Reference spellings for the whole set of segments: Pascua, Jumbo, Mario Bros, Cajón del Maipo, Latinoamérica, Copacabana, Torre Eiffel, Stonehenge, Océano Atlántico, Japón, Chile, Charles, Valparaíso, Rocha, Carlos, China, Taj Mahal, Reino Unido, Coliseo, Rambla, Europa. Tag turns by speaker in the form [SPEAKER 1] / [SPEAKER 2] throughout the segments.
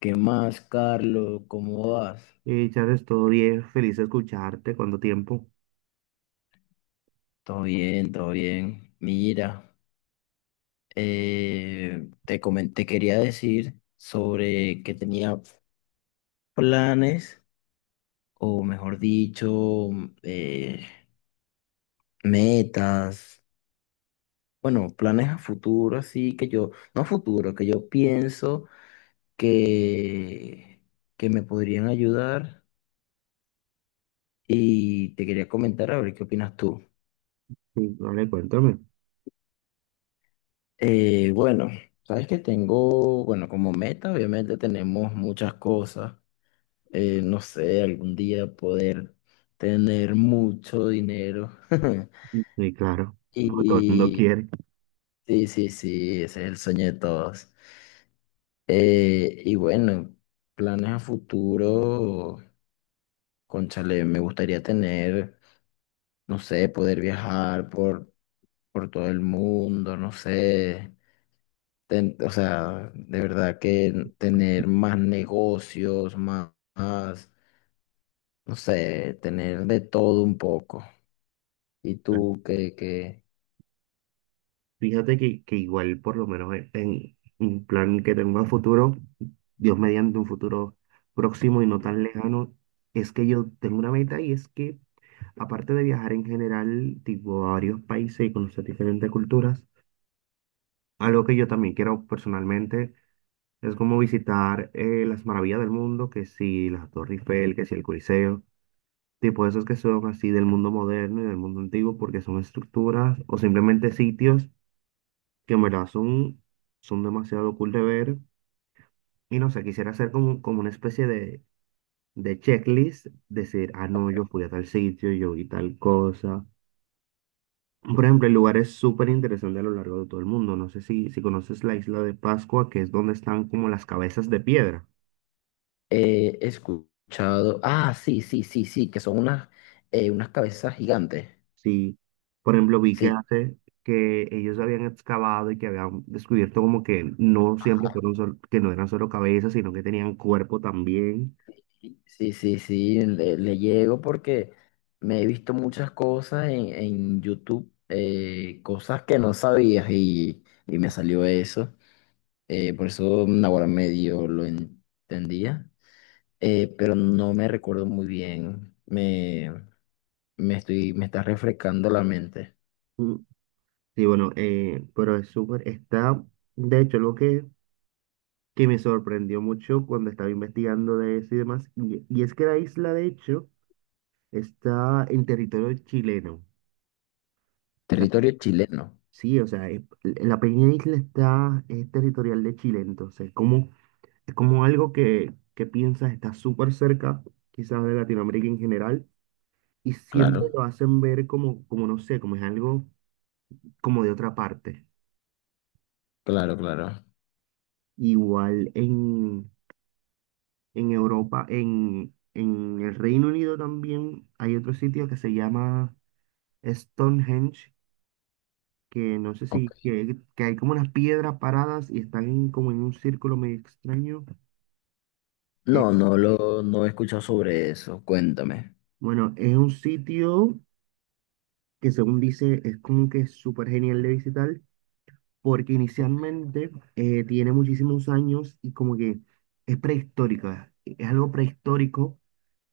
[SPEAKER 1] ¿Qué más, Carlos? ¿Cómo vas?
[SPEAKER 2] Y Charles, todo bien, feliz de escucharte, ¿cuánto tiempo?
[SPEAKER 1] Todo bien, todo bien. Mira, te quería decir sobre que tenía planes, o mejor dicho, eh, metas, bueno, planes a futuro, así que yo, no a futuro, que yo pienso que, que me podrían ayudar, y te quería comentar a ver qué opinas tú.
[SPEAKER 2] Sí, vale, cuéntame.
[SPEAKER 1] Bueno, sabes que tengo, bueno, como meta, obviamente tenemos muchas cosas. No sé, algún día poder tener mucho dinero.
[SPEAKER 2] Sí, claro, lo que todo el mundo
[SPEAKER 1] Y
[SPEAKER 2] quiere.
[SPEAKER 1] sí, sí, sí, ese es el sueño de todos. Y bueno, planes a futuro, cónchale, me gustaría tener, no sé, poder viajar por todo el mundo, no sé. O sea, de verdad que tener más negocios, más, más, no sé, tener de todo un poco. Y
[SPEAKER 2] Claro.
[SPEAKER 1] tú que, que.
[SPEAKER 2] Fíjate que igual, por lo menos en un plan que tengo a futuro, Dios mediante un futuro próximo y no tan lejano, es que yo tengo una meta y es que, aparte de viajar en general, tipo a varios países y conocer diferentes culturas, algo que yo también quiero personalmente es como visitar las maravillas del mundo, que si la Torre Eiffel, que si el Coliseo. Tipo esos que son así del mundo moderno y del mundo antiguo, porque son estructuras o simplemente sitios que en verdad son demasiado cool de ver. Y no sé, quisiera hacer como una especie de checklist, decir, ah, no, yo fui a tal sitio, yo vi tal cosa. Por ejemplo, el lugar es súper interesante a lo largo de todo el mundo. No sé si conoces la isla de Pascua, que es donde están como las cabezas de piedra.
[SPEAKER 1] He escuchado, ah, sí, sí, sí, sí, que son unas, unas cabezas gigantes.
[SPEAKER 2] Sí, por ejemplo, vi que
[SPEAKER 1] Sí,
[SPEAKER 2] hace que ellos habían excavado y que habían descubierto como que no siempre fueron que no eran solo cabezas, sino que tenían cuerpo también.
[SPEAKER 1] sí, sí, sí, le llego porque me he visto muchas cosas en YouTube, cosas que no sabías y me salió eso. Por eso ahora medio lo entendía, pero no me recuerdo muy bien. Me estoy, me está refrescando la mente.
[SPEAKER 2] Mm, Sí, bueno, pero es súper, de hecho, que me sorprendió mucho cuando estaba investigando de eso y demás, y es que la isla, de hecho, está en territorio chileno.
[SPEAKER 1] Territorio chileno,
[SPEAKER 2] Sí, o sea, la pequeña isla está, es territorial de Chile, entonces, como, es como algo que piensas está súper cerca, quizás de Latinoamérica en general, y siempre
[SPEAKER 1] claro,
[SPEAKER 2] lo hacen ver como, como no sé, como es algo como de otra parte.
[SPEAKER 1] claro, claro.
[SPEAKER 2] Igual en Europa, en el Reino Unido también hay otro sitio que se llama Stonehenge, que no sé si,
[SPEAKER 1] Ok.
[SPEAKER 2] que hay como unas piedras paradas y están como en un círculo medio extraño.
[SPEAKER 1] No, no lo, no he escuchado sobre eso. Cuéntame.
[SPEAKER 2] Bueno, es un sitio que según dice es como que súper genial de visitar porque
[SPEAKER 1] Ok.
[SPEAKER 2] inicialmente tiene muchísimos años y como que es es algo prehistórico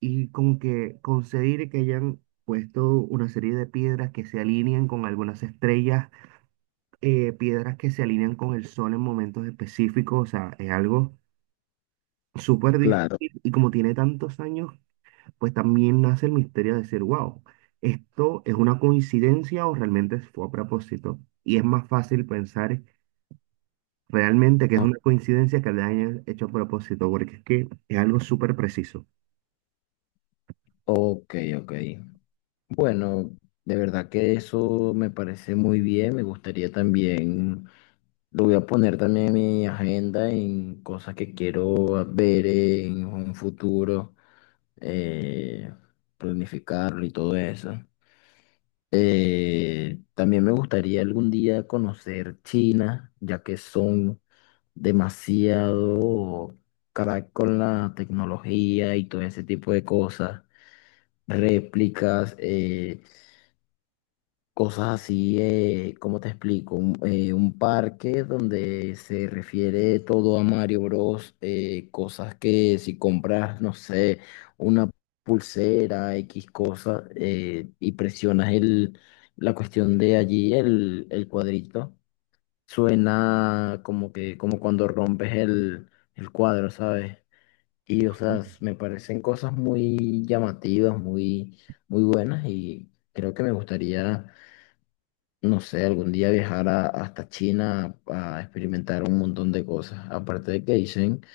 [SPEAKER 2] y como que conseguir que hayan puesto una serie de piedras que se alinean con algunas estrellas, piedras que se alinean con el sol en momentos específicos, o sea, es algo súper
[SPEAKER 1] Claro.
[SPEAKER 2] difícil y como tiene tantos años pues también nace el misterio de decir, wow, esto es una coincidencia o realmente fue a propósito. Y es más fácil pensar realmente que es
[SPEAKER 1] o-
[SPEAKER 2] una coincidencia que le hayan hecho a propósito, porque es que es algo súper preciso.
[SPEAKER 1] Ok, ok. Bueno, de verdad que eso me parece muy bien. Me gustaría también. Lo voy a poner también en mi agenda, en cosas que quiero ver en un futuro, eh, planificarlo y todo eso. También me gustaría algún día conocer China, ya que son demasiado crack con la tecnología y todo ese tipo de cosas, réplicas. Cosas así, ¿cómo te explico? Un parque donde se refiere todo a Mario Bros. Cosas que si compras, no sé, una pulsera, X cosa, y presionas el, la cuestión de allí, el cuadrito, suena como que, como cuando rompes el cuadro, ¿sabes? Y, o sea, me parecen cosas muy llamativas, muy, muy buenas, y creo que me gustaría, no sé, algún día viajar hasta China a experimentar un montón de cosas. Aparte de que dicen,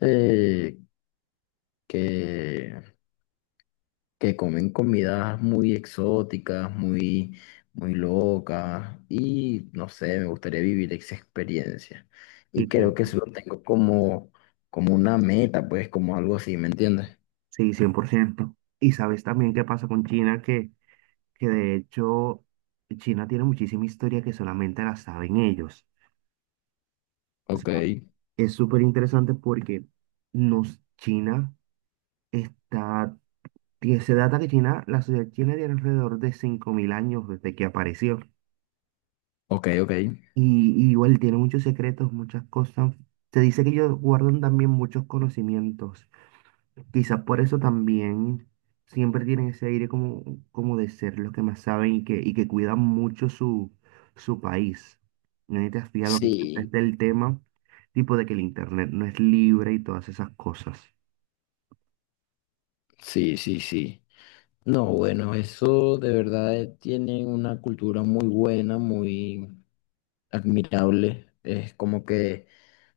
[SPEAKER 1] eh, que, que comen comidas muy exóticas, muy, muy locas, y no sé, me gustaría vivir esa experiencia. Y
[SPEAKER 2] Sí, claro.
[SPEAKER 1] creo que eso lo tengo como, como una meta, pues, como algo así, ¿me entiendes?
[SPEAKER 2] Sí, 100%. Y sabes también qué pasa con China, que de hecho China tiene muchísima historia que solamente la saben ellos. O
[SPEAKER 1] Ok,
[SPEAKER 2] sea, es súper interesante porque nos, China está Se data que China, la sociedad china tiene alrededor de 5000 años desde que apareció.
[SPEAKER 1] ok, ok.
[SPEAKER 2] Y igual tiene muchos secretos, muchas cosas. Se dice que ellos guardan también muchos conocimientos. Quizás por eso también siempre tienen ese aire como, como de ser los que más saben y que cuidan mucho su, su país. No sé si te has fijado que siempre
[SPEAKER 1] Sí,
[SPEAKER 2] está el tema, tipo de que el internet no es libre y todas esas cosas.
[SPEAKER 1] sí, sí, sí. No, bueno, eso de verdad tiene una cultura muy buena, muy admirable. Es como que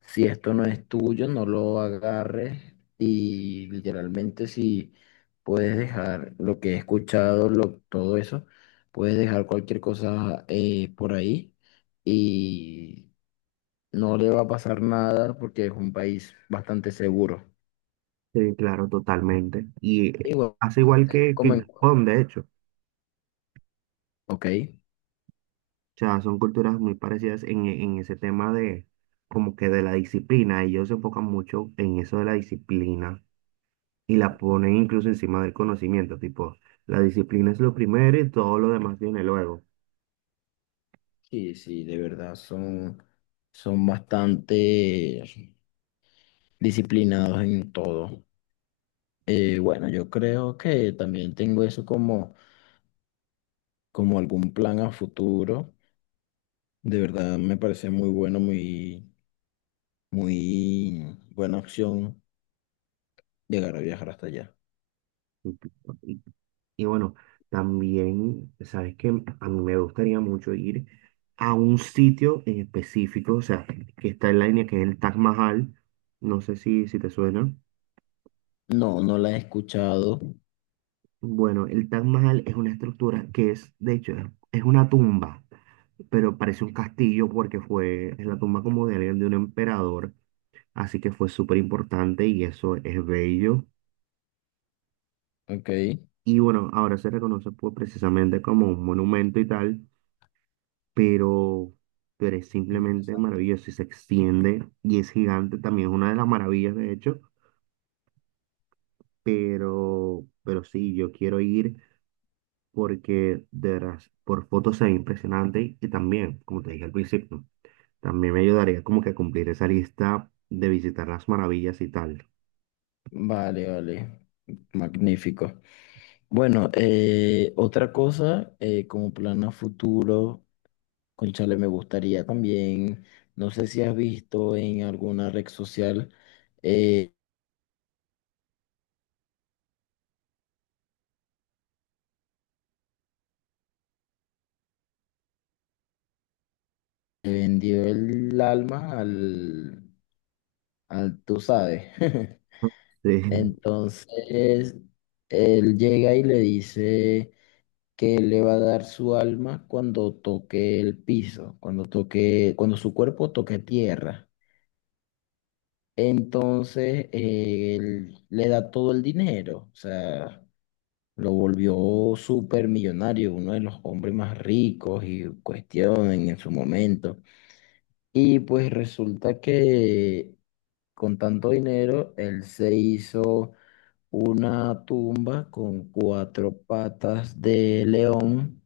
[SPEAKER 1] si esto no es tuyo, no lo agarres, y literalmente si puedes dejar lo que he escuchado, lo, todo eso, puedes dejar cualquier cosa por ahí, y no le va a pasar nada porque es un país bastante seguro.
[SPEAKER 2] Sí, claro, totalmente. Y
[SPEAKER 1] Igual,
[SPEAKER 2] hace igual que
[SPEAKER 1] como
[SPEAKER 2] en
[SPEAKER 1] en...
[SPEAKER 2] Japón, de hecho.
[SPEAKER 1] Ok.
[SPEAKER 2] O sea, son culturas muy parecidas en ese tema de como que de la disciplina. Ellos se enfocan mucho en eso de la disciplina y la ponen incluso encima del conocimiento. Tipo, la disciplina es lo primero y todo lo demás viene luego.
[SPEAKER 1] Sí, sí, de verdad, son, son bastante disciplinados en todo. Bueno, yo creo que también tengo eso como, como algún plan a futuro. De verdad, me parece muy bueno, muy, muy buena opción llegar a viajar hasta allá.
[SPEAKER 2] Y, y- y bueno, también, sabes que a mí me gustaría mucho ir a un sitio en específico, o sea, que está en la línea que es el Taj Mahal. No sé si te suena.
[SPEAKER 1] No, no la he escuchado.
[SPEAKER 2] Bueno, el Taj Mahal es una estructura que es, de hecho, es una tumba, pero parece un castillo porque fue, es la tumba como de alguien, de un emperador, así que fue súper importante y eso es bello.
[SPEAKER 1] Ok.
[SPEAKER 2] Y bueno, ahora se reconoce pues, precisamente como un monumento y tal, pero, pero es simplemente
[SPEAKER 1] Exacto.
[SPEAKER 2] maravilloso y se extiende y es gigante, también es una de las maravillas, de hecho, pero sí, yo quiero ir, porque de veras, por fotos se ve impresionante y también, como te dije al principio, también me ayudaría como que a cumplir esa lista de visitar las maravillas y tal.
[SPEAKER 1] Vale, vale. Magnífico. Bueno, otra cosa, como plan a futuro. Cónchale, me gustaría también, no sé si has visto en alguna red social, eh, que vendió el alma al, al tú sabes.
[SPEAKER 2] Sí,
[SPEAKER 1] Entonces, él llega y le dice que le va a dar su alma cuando toque el piso, cuando toque, cuando su cuerpo toque tierra. Entonces, él le da todo el dinero, o sea. Lo volvió súper millonario, uno de los hombres más ricos y cuestionen en su momento. Y pues resulta que con tanto dinero, él se hizo una tumba con cuatro patas de león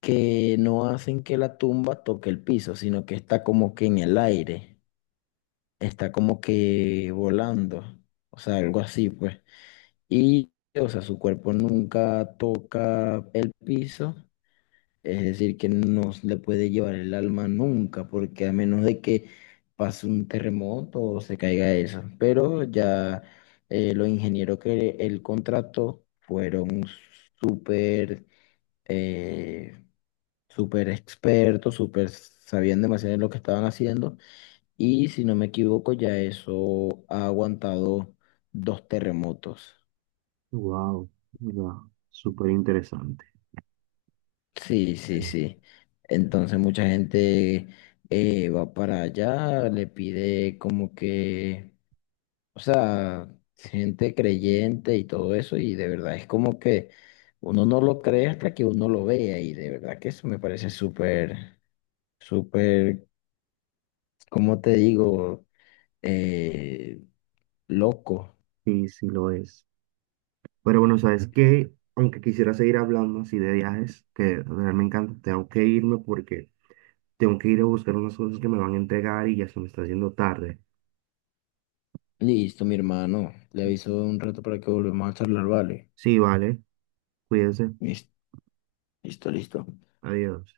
[SPEAKER 1] que no hacen que la tumba toque el piso, sino que está como que en el aire, está como que volando, o sea, algo así pues. Y, o sea, su cuerpo nunca toca el piso. Es decir, que no se le puede llevar el alma nunca, porque a menos de que pase un terremoto o se caiga eso. Pero ya los ingenieros que él contrató fueron súper, eh, súper expertos, súper sabían demasiado de lo que estaban haciendo. Y si no me equivoco, ya eso ha aguantado 2 terremotos.
[SPEAKER 2] wow, wow, súper interesante.
[SPEAKER 1] Sí, sí, sí. Entonces mucha gente va para allá, le pide como que, o sea, gente creyente y todo eso, y de verdad es como que uno no lo cree hasta que uno lo vea, y de verdad que eso me parece súper, súper, ¿cómo te digo? Eh, Loco.
[SPEAKER 2] Sí, sí lo es. Pero bueno, sabes que, aunque quisiera seguir hablando así de viajes, que de verdad me encanta, tengo que irme porque tengo que ir a buscar unas cosas que me van a entregar y ya se me está haciendo tarde.
[SPEAKER 1] Listo, mi hermano. Le aviso un rato para que volvamos a charlar, ¿vale?
[SPEAKER 2] Sí, vale, cuídense,
[SPEAKER 1] Listo, listo, listo.
[SPEAKER 2] adiós.